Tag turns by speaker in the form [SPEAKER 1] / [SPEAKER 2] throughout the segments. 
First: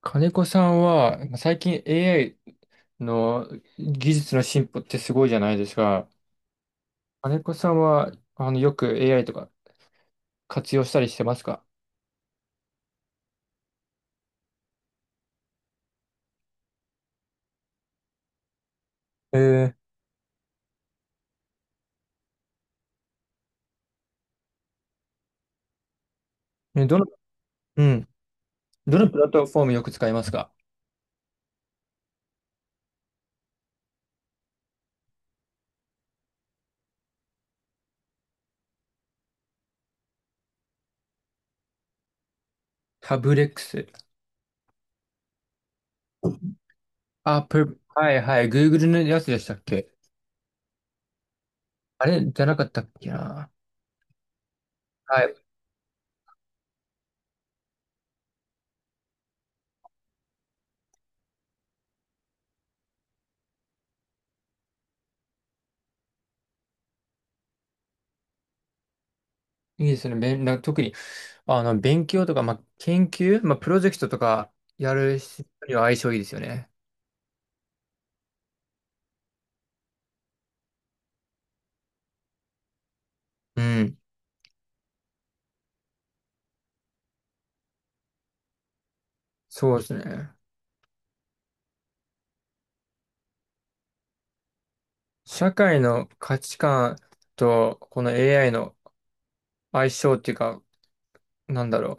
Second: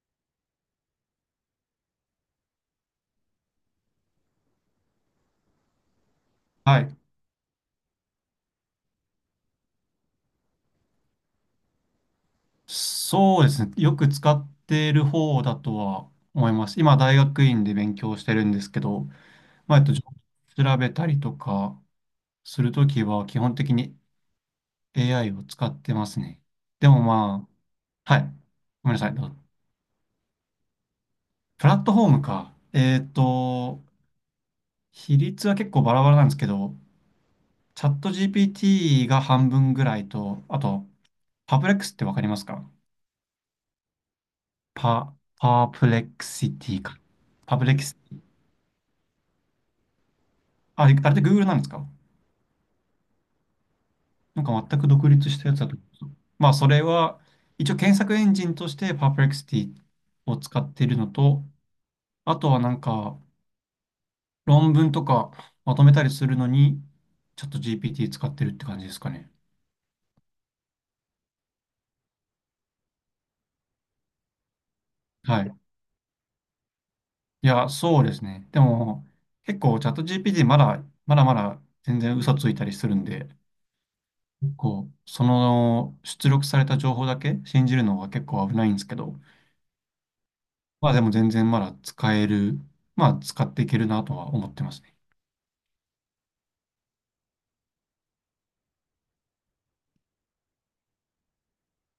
[SPEAKER 1] 金子さんは、最近 AI の技術の進歩ってすごいじゃないですか。
[SPEAKER 2] はい。
[SPEAKER 1] 金子さんは、よく AI とか活用したりしてますか？
[SPEAKER 2] そうですね。よく使っている方だとは思います。今、大学院で勉強してるんですけど、
[SPEAKER 1] え
[SPEAKER 2] まあ、えっと、調べたりとかするときは、基本的に AI を使ってますね。
[SPEAKER 1] え。
[SPEAKER 2] でもま
[SPEAKER 1] うん。
[SPEAKER 2] あ、はい。ごめん
[SPEAKER 1] ど
[SPEAKER 2] な
[SPEAKER 1] の
[SPEAKER 2] さい。
[SPEAKER 1] プ
[SPEAKER 2] ど
[SPEAKER 1] ラ
[SPEAKER 2] う
[SPEAKER 1] ッ
[SPEAKER 2] ぞ。
[SPEAKER 1] トフォームよく使いますか？
[SPEAKER 2] プラットフォームか。比率は結構バラバラなんですけど、チャット GPT が半分ぐらいと、あと、パブレックスってわかりますか？
[SPEAKER 1] タブレックス。
[SPEAKER 2] パープレックシティか。
[SPEAKER 1] あ、
[SPEAKER 2] パブレックス、
[SPEAKER 1] はいはい。Google のやつでしたっけ？
[SPEAKER 2] あれで Google なんですか？
[SPEAKER 1] あれじゃなかったっけな。
[SPEAKER 2] なんか全く独
[SPEAKER 1] は
[SPEAKER 2] 立
[SPEAKER 1] い。
[SPEAKER 2] したやつだと思うんですよ。まあ、それは、一応検索エンジンとして Perplexity を使っているのと、あとはなんか論文とかまとめたりするのに、ちょっと GPT 使ってるって感じですかね。
[SPEAKER 1] いいですね。べんな特に、勉強とか、まあ、研究、まあ、プロジェクトとかやる
[SPEAKER 2] は
[SPEAKER 1] 人
[SPEAKER 2] い。
[SPEAKER 1] には相性いいですよね。
[SPEAKER 2] いや、そうですね。でも、結構チャット GPT まだまだ全然嘘ついたりするんで、
[SPEAKER 1] うん。
[SPEAKER 2] こう、その出力された情報だけ信じるのは結構危ないんですけど、
[SPEAKER 1] そうですね。
[SPEAKER 2] まあでも全然まだ使える、まあ使っていけるなとは思ってますね。
[SPEAKER 1] 社会の価値観とこの AI の相性っていうか、なんだろ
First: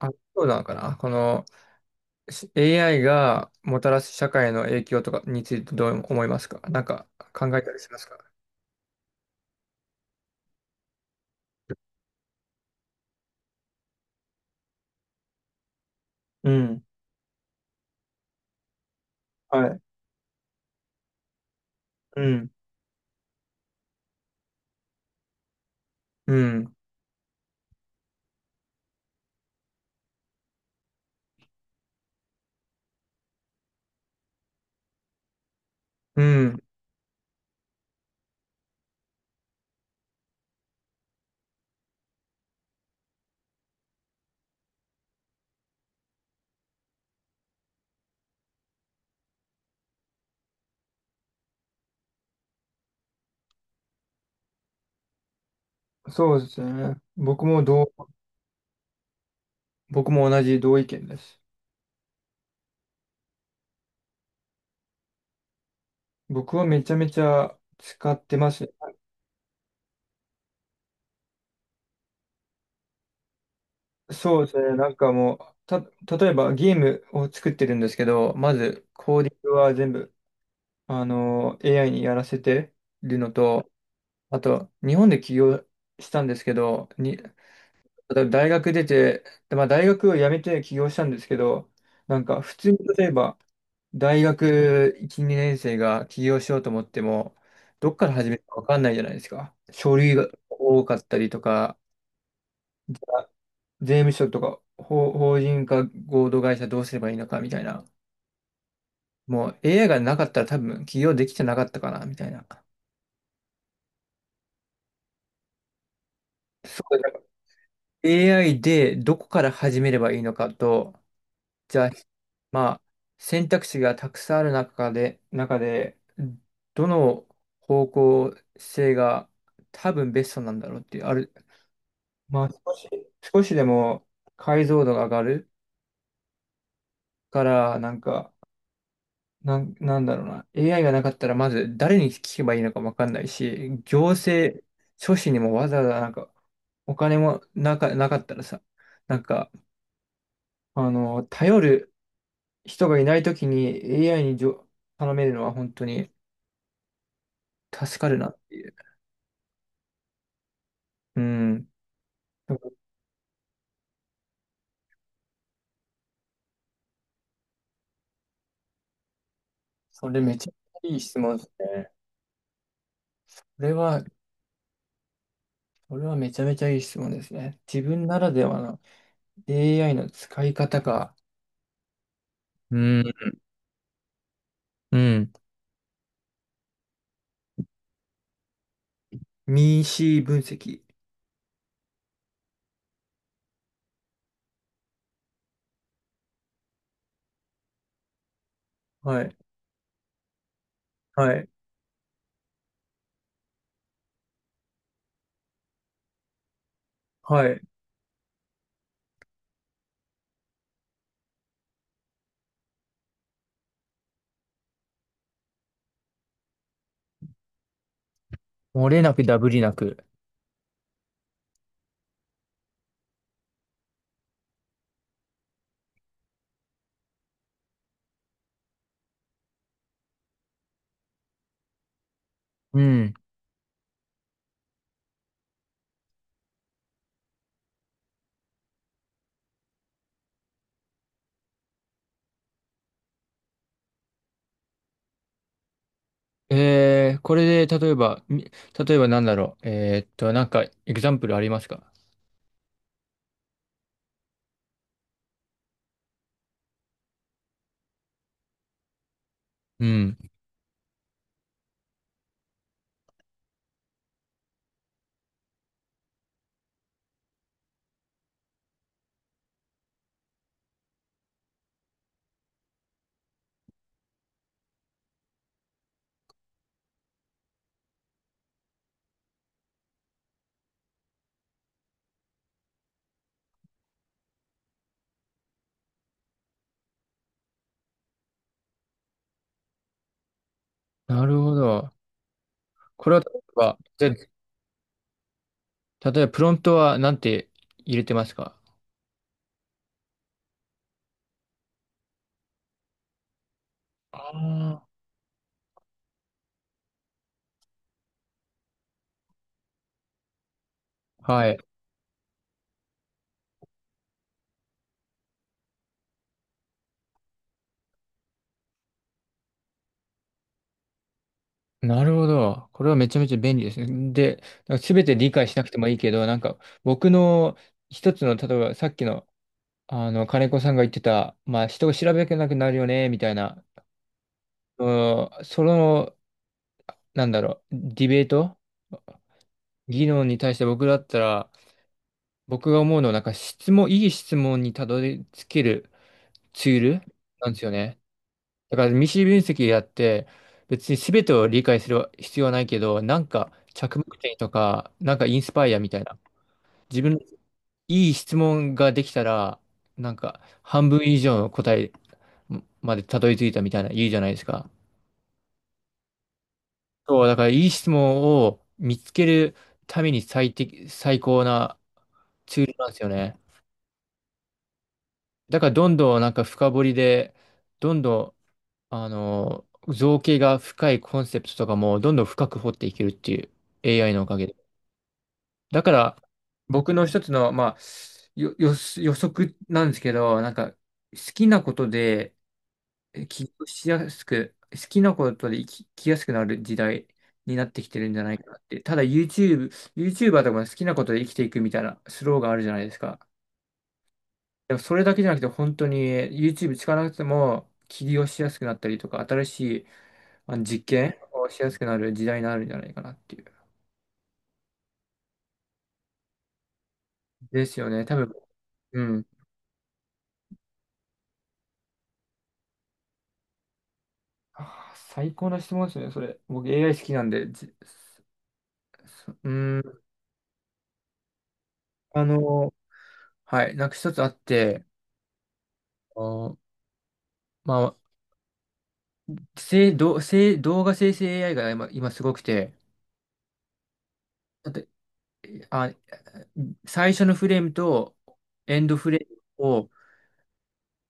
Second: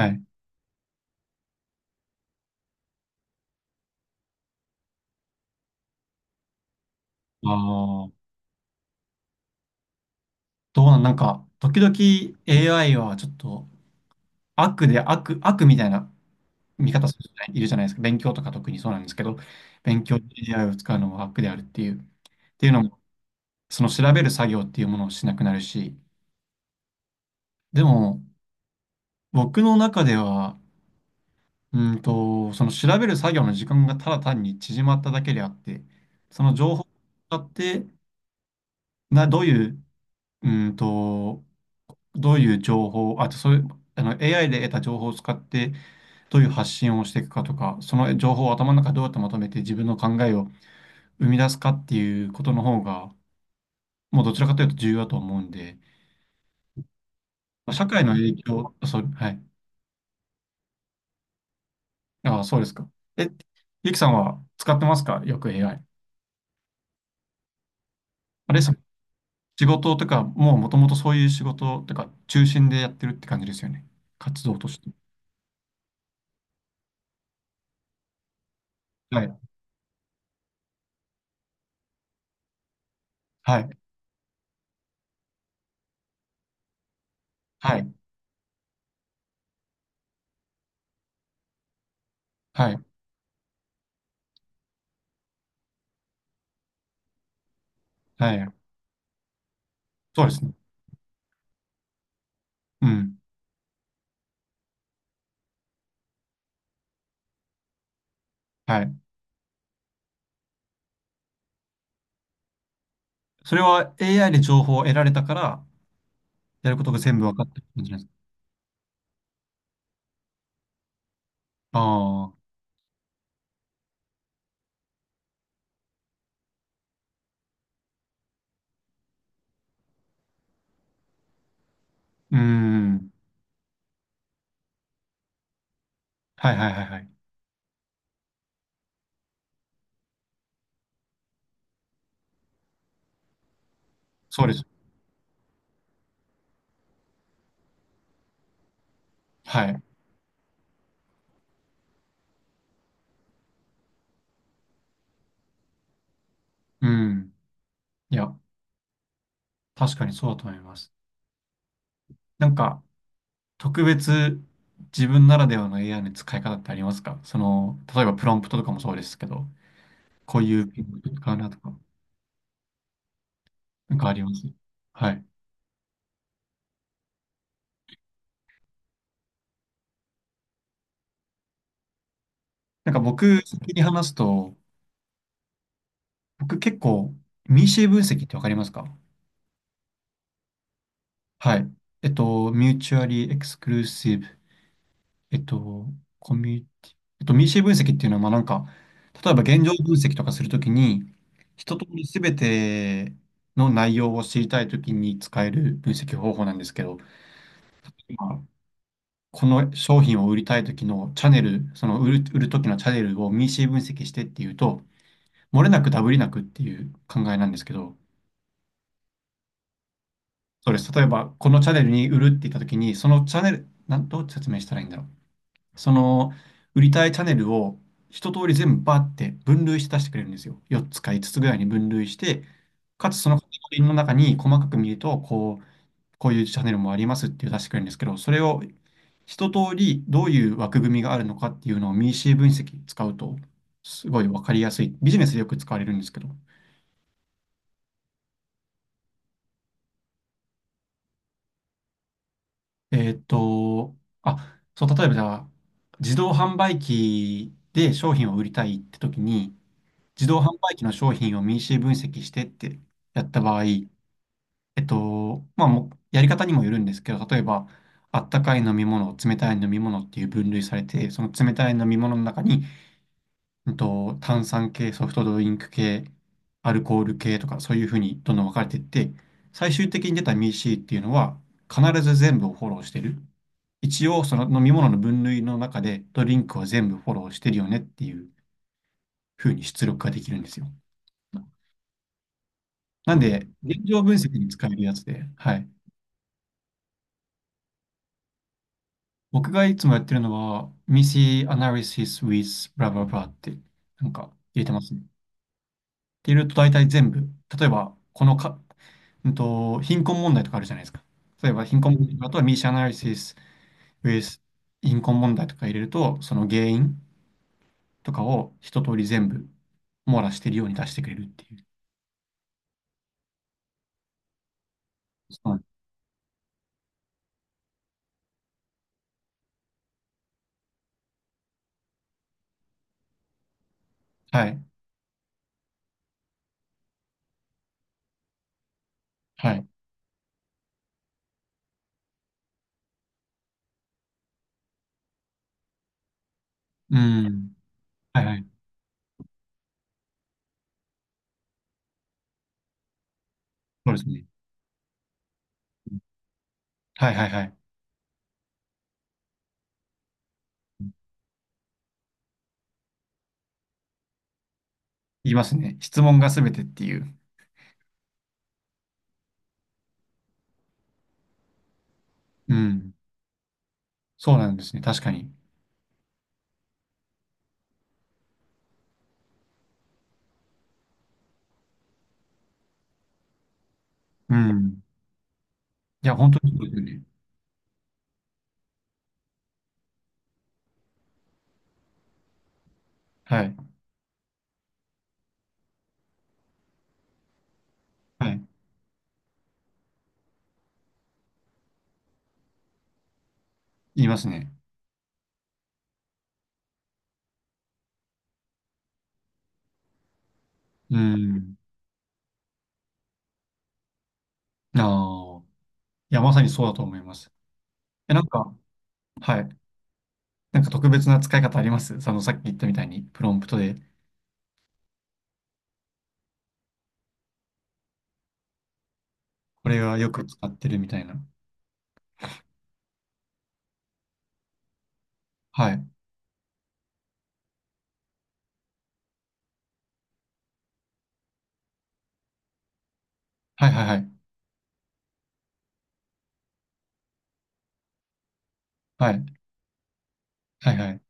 [SPEAKER 1] う。あ、
[SPEAKER 2] い。
[SPEAKER 1] そうなのかな。このAI がもたらす社会の影響とかについてどう思いますか？なんか
[SPEAKER 2] あ
[SPEAKER 1] 考えたりします
[SPEAKER 2] あ、
[SPEAKER 1] か？
[SPEAKER 2] どうなん、なんか、時々 AI はちょっと悪で悪、悪みたいな
[SPEAKER 1] うん。
[SPEAKER 2] 見方する人いるじゃないですか。勉強とか特にそうなんですけど、
[SPEAKER 1] はい。
[SPEAKER 2] 勉強で AI を使うのは悪であるっていう、っ
[SPEAKER 1] うん。
[SPEAKER 2] ていうのも、その調べる作業っていうものをしなくなるし、
[SPEAKER 1] うん。
[SPEAKER 2] でも僕の中では、その調べる作業の時間がただ単に縮まっただけであって、
[SPEAKER 1] う
[SPEAKER 2] その
[SPEAKER 1] ん。
[SPEAKER 2] 情報を使って、な、どういううーんと、どういう情報、あとそういう、あの AI で得た情報を使ってどういう発信をしていくかとか、その情報を頭の中でどうやってまとめて自分の考えを生み出すかっていうことの方が、もうどちらかというと重要だと思うんで、
[SPEAKER 1] そうですね。
[SPEAKER 2] 社会の影響、そう、はい。
[SPEAKER 1] 僕も同じ同意見です。
[SPEAKER 2] ああ、そうですか。え、ゆきさんは使ってますかよく AI。
[SPEAKER 1] 僕はめちゃめちゃ使ってま
[SPEAKER 2] あれで
[SPEAKER 1] す。
[SPEAKER 2] すか？仕事とか、もともとそういう仕事とか、中心でやってるって感じですよね。
[SPEAKER 1] そ
[SPEAKER 2] 活
[SPEAKER 1] うです
[SPEAKER 2] 動と
[SPEAKER 1] ね。
[SPEAKER 2] し
[SPEAKER 1] な
[SPEAKER 2] て。
[SPEAKER 1] んかもう、た、例えばゲームを作ってるんですけど、まずコー
[SPEAKER 2] は
[SPEAKER 1] ディン
[SPEAKER 2] い。
[SPEAKER 1] グは全部AI にやらせてるの
[SPEAKER 2] は
[SPEAKER 1] と、
[SPEAKER 2] い。
[SPEAKER 1] あと、日本で起業したんですけど、
[SPEAKER 2] はい。
[SPEAKER 1] 例えば大学出て、でまあ、大学を辞めて起業したんですけど、なんか普
[SPEAKER 2] は
[SPEAKER 1] 通に
[SPEAKER 2] い。
[SPEAKER 1] 例えば、大学1、2年生が起業しようと思っても、どっから始
[SPEAKER 2] は
[SPEAKER 1] める
[SPEAKER 2] い。
[SPEAKER 1] か分かんないじゃないですか。書類
[SPEAKER 2] そう
[SPEAKER 1] が
[SPEAKER 2] ですね。
[SPEAKER 1] 多かったりとか、
[SPEAKER 2] うん。
[SPEAKER 1] 税務署とか、法人化合同会社どうすればいいのかみたいな。
[SPEAKER 2] はい。
[SPEAKER 1] もう AI がなかったら多分起業できてなかったかな、みたいな。
[SPEAKER 2] それは AI で情報を得られたから、やる
[SPEAKER 1] そ
[SPEAKER 2] ことが
[SPEAKER 1] う、
[SPEAKER 2] 全部分かった感じなんですか？
[SPEAKER 1] AI でどこから始めればいいのかと、じゃあ、
[SPEAKER 2] あ
[SPEAKER 1] まあ、選択肢がたくさんある中で、どの方向性が多分ベストなんだろうっていう、
[SPEAKER 2] あー、うー
[SPEAKER 1] まあ、
[SPEAKER 2] ん。
[SPEAKER 1] 少しでも解像度が上がる
[SPEAKER 2] はいはいはいはい。
[SPEAKER 1] から、なんか、なんだろうな、AI がなかったら、まず誰に聞けばいいのかわかんないし、行
[SPEAKER 2] そうで
[SPEAKER 1] 政
[SPEAKER 2] す。
[SPEAKER 1] 書士にもわざわざなんか、お金もなかったらさ、なんか、
[SPEAKER 2] はい。
[SPEAKER 1] 頼る人がいないときに AI に頼めるのは本当に
[SPEAKER 2] うん。
[SPEAKER 1] 助か
[SPEAKER 2] い
[SPEAKER 1] るな
[SPEAKER 2] や、
[SPEAKER 1] っていう。
[SPEAKER 2] 確かにそうだと思います。
[SPEAKER 1] うん。
[SPEAKER 2] なん
[SPEAKER 1] だから
[SPEAKER 2] か、特別自分ならではの AI の使い方ってありますか？その、例えばプロンプトとかもそうですけど、
[SPEAKER 1] それめ
[SPEAKER 2] こう
[SPEAKER 1] ちゃ
[SPEAKER 2] いう
[SPEAKER 1] め
[SPEAKER 2] ピ
[SPEAKER 1] ちゃいい
[SPEAKER 2] ンク
[SPEAKER 1] 質
[SPEAKER 2] 使
[SPEAKER 1] 問
[SPEAKER 2] う
[SPEAKER 1] です
[SPEAKER 2] なとか、
[SPEAKER 1] ね。これ
[SPEAKER 2] なん
[SPEAKER 1] は、
[SPEAKER 2] かあります？はい。
[SPEAKER 1] これはめちゃめちゃいい質問ですね。自分ならではの AI の使い方か。う
[SPEAKER 2] なんか
[SPEAKER 1] ん。
[SPEAKER 2] 僕、先に話すと、
[SPEAKER 1] うん。
[SPEAKER 2] 僕結構、ミーシェ分析ってわかりますか？
[SPEAKER 1] ミーシー分析。
[SPEAKER 2] はい。ミューチュアリーエクスクルーシブ、えっと、コミュニティ、ミーシー分析っていうのは、まあなんか、
[SPEAKER 1] は
[SPEAKER 2] 例え
[SPEAKER 1] い。
[SPEAKER 2] ば現状分析とかするときに、
[SPEAKER 1] はい。
[SPEAKER 2] 一通りすべての内容を知りたいときに使える分析方法なんですけど、
[SPEAKER 1] はい。
[SPEAKER 2] 今この商品を売りたいときのチャンネル、売るときのチャンネルをミーシー分析してっていうと、漏れなくダブりなくっていう考えなんですけど、
[SPEAKER 1] 漏れなくダブりなく。
[SPEAKER 2] そうです。例えば、このチャンネルに売るって言ったときに、そのチャンネル、どう説明したらいいんだろう。その売りたいチャンネルを一通り全部バーって分類して出してくれるんですよ。4つか5つぐらいに分類して、
[SPEAKER 1] う
[SPEAKER 2] か
[SPEAKER 1] ん。
[SPEAKER 2] つそのカテゴリーの中に細かく見ると、こう、こういうチャンネルもありますっていう出してくれるんですけど、それを一通りどういう枠組みがあるのかっていうのを m シー分析使うと、すごいわかりやすい。ビジネスでよく使われるんですけど。
[SPEAKER 1] これで、例えば、例えばなんだろう。なんか、エグザンプルありますか？
[SPEAKER 2] えーっと、あ、そう、例えばじゃあ、自動販売機で商品を売りたいって時に、
[SPEAKER 1] うん。
[SPEAKER 2] 自動販売機の商品を民主分析してってやった場合、まあ、もうやり方にもよるんですけど、例えば、あったかい飲み物、冷たい飲み物っていう分類されて、その冷たい飲み物の中に、炭酸系、ソフトドリンク系、アルコール系とか、そういうふうにどんどん分かれていって、最終的に出た MEC っていうのは、必ず全部をフォローしてる。一応、その飲み物の分類の中で、ドリンクは全部フォローしてるよねっていうふうに出力ができるんですよ。
[SPEAKER 1] なるほど。これ
[SPEAKER 2] なん
[SPEAKER 1] は、例え
[SPEAKER 2] で、
[SPEAKER 1] ば、
[SPEAKER 2] 現状
[SPEAKER 1] じゃ
[SPEAKER 2] 分析
[SPEAKER 1] あ、
[SPEAKER 2] に使えるやつで、はい。
[SPEAKER 1] 例えばプロントはなんて入れてますか？
[SPEAKER 2] 僕がいつもやってるのは、ミシ s i Analysis with blah blah blah って、なんか入れてま
[SPEAKER 1] あ
[SPEAKER 2] すね。って入れると大体全部、例えば、このか、貧困問題とかあるじゃないですか。
[SPEAKER 1] あ、は
[SPEAKER 2] 例え
[SPEAKER 1] い。
[SPEAKER 2] ば、貧困問題、あとはミ i s i Analysis with 貧困問題とか入れると、その原因とかを一通り全部網羅してるように出してくれるっていう。
[SPEAKER 1] なるほど。これはめちゃめちゃ便利ですね。で、なんか全て理
[SPEAKER 2] そ
[SPEAKER 1] 解
[SPEAKER 2] う
[SPEAKER 1] し
[SPEAKER 2] な
[SPEAKER 1] な
[SPEAKER 2] ん
[SPEAKER 1] くてもいいけど、なんか僕の一つの、例えばさっきの、金子さんが言ってた、まあ人を調べなくなるよね、みたいな、
[SPEAKER 2] はい。
[SPEAKER 1] うんその、なんだろう、ディベート
[SPEAKER 2] はい。
[SPEAKER 1] 議論に対して僕だったら、僕が思うのは、なんかいい質問にたどり着けるツール
[SPEAKER 2] う
[SPEAKER 1] なん
[SPEAKER 2] ん。
[SPEAKER 1] ですよね。
[SPEAKER 2] はいはい。
[SPEAKER 1] だから未知分析やって別に全てを理解する必要はないけどなんか
[SPEAKER 2] そう
[SPEAKER 1] 着
[SPEAKER 2] です
[SPEAKER 1] 目
[SPEAKER 2] ね。
[SPEAKER 1] 点とかなんかインスパイアみたいな自
[SPEAKER 2] は
[SPEAKER 1] 分
[SPEAKER 2] い
[SPEAKER 1] の
[SPEAKER 2] はいはい。
[SPEAKER 1] いい質問ができたらなんか半分以上の答えまでたどり着いたみたいな言うじゃないですか。
[SPEAKER 2] 言いますね。質問がすべてっていう。
[SPEAKER 1] そうだからいい質問を見つけるために最適、最高な
[SPEAKER 2] う
[SPEAKER 1] ツールなん
[SPEAKER 2] ん。
[SPEAKER 1] ですよね。
[SPEAKER 2] そうなんですね。確かに。
[SPEAKER 1] だからどんどんなんか深掘りでどんどん造形が深いコンセプトとかもどんどん深く掘っていけるっていう AI のお
[SPEAKER 2] う
[SPEAKER 1] かげで。
[SPEAKER 2] ん。
[SPEAKER 1] だか
[SPEAKER 2] いや、
[SPEAKER 1] ら、
[SPEAKER 2] 本当にそうですよ
[SPEAKER 1] 僕
[SPEAKER 2] ね。
[SPEAKER 1] の一つの、まあ、予測なんですけど、なんか、好きなことで
[SPEAKER 2] は
[SPEAKER 1] 起
[SPEAKER 2] い。
[SPEAKER 1] 業しやすく、好きなことで生きやすくなる時代になってきてるんじゃ
[SPEAKER 2] は
[SPEAKER 1] ない
[SPEAKER 2] い。
[SPEAKER 1] かなって。ただ YouTube、YouTuber とかも好きなことで生きていくみたいなスローがあるじゃないですか。
[SPEAKER 2] 言いますね。
[SPEAKER 1] でもそれだけじゃなくて、本当に YouTube 使わなくても起業しやすくなったりとか、新しい実
[SPEAKER 2] う
[SPEAKER 1] 験を
[SPEAKER 2] ん。
[SPEAKER 1] しやすくなる時代になるんじゃないかなっていう。
[SPEAKER 2] ああ。いや、まさにそうだと思います。
[SPEAKER 1] ですよね。
[SPEAKER 2] え、
[SPEAKER 1] 多
[SPEAKER 2] なん
[SPEAKER 1] 分、
[SPEAKER 2] か、
[SPEAKER 1] うん。
[SPEAKER 2] はい。なんか特別な使い方あります？その、さっき言ったみたいに、プロンプトで、
[SPEAKER 1] 最高な質問ですね、それ。僕 AI 好きなんで、じそそう
[SPEAKER 2] こ
[SPEAKER 1] ー
[SPEAKER 2] れは
[SPEAKER 1] ん、
[SPEAKER 2] よく使ってるみたいな。
[SPEAKER 1] あの、はい、なんか一つあって、
[SPEAKER 2] はい。
[SPEAKER 1] あのまあ、せい、ど、せい、動画生成 AI が今、すごくて、
[SPEAKER 2] はいはいはい。
[SPEAKER 1] だって、あ、最初のフレームとエンド
[SPEAKER 2] は
[SPEAKER 1] フ
[SPEAKER 2] い。
[SPEAKER 1] レームを
[SPEAKER 2] はいはい。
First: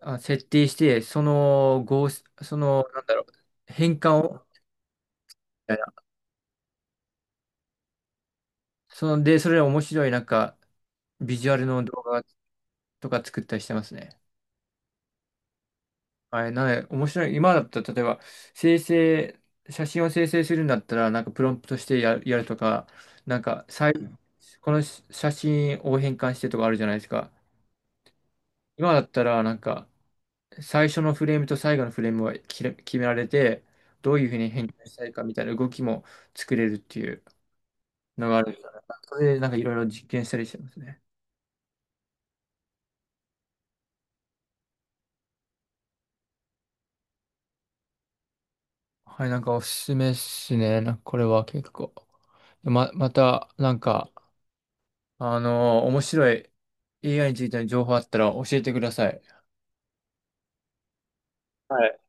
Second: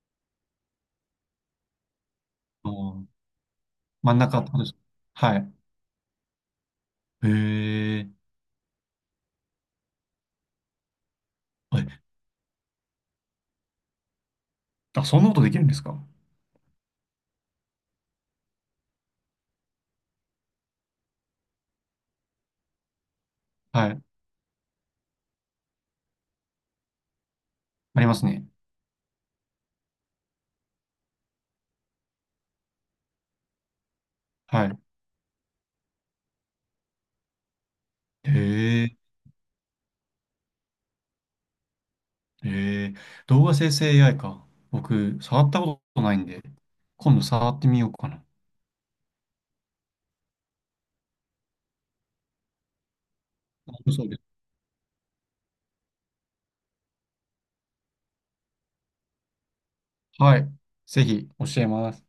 [SPEAKER 1] 設定して、その合、その、
[SPEAKER 2] お
[SPEAKER 1] な
[SPEAKER 2] ー、
[SPEAKER 1] んだろう、変
[SPEAKER 2] 真
[SPEAKER 1] 換
[SPEAKER 2] ん中っ
[SPEAKER 1] を、
[SPEAKER 2] てことです。はい。
[SPEAKER 1] みたいな
[SPEAKER 2] へえ。
[SPEAKER 1] その、で、それで面白い、なんか、ビジュアルの
[SPEAKER 2] あ、
[SPEAKER 1] 動画とか作ったりしてますね。
[SPEAKER 2] あ、そんなことできるんですか？
[SPEAKER 1] はい、なので、面白い。今だったら、例えば、生成、写真を生成するんだったら、なんかプロンプトしてやるとか、なんか、
[SPEAKER 2] はい。
[SPEAKER 1] この写真を変換してとかあるじゃないですか。
[SPEAKER 2] ありますね。
[SPEAKER 1] 今だったら、なんか、最初のフレームと最後のフレームは決められて、どういうふうに
[SPEAKER 2] は
[SPEAKER 1] 変
[SPEAKER 2] い。
[SPEAKER 1] 換したいかみたいな動きも作れるっていうの
[SPEAKER 2] へ
[SPEAKER 1] があるんで。
[SPEAKER 2] え。
[SPEAKER 1] それで、なんかいろいろ実験したりしてますね。
[SPEAKER 2] ええ、動画生成 AI か。僕、触ったことないんで、今度触ってみようかな。
[SPEAKER 1] はい、なんかおすすめっすね。なんかこれは結構。また、なん
[SPEAKER 2] そう
[SPEAKER 1] か、
[SPEAKER 2] です。
[SPEAKER 1] 面白い AI についての情報あったら教えてください。
[SPEAKER 2] はい。ぜひ、教えます。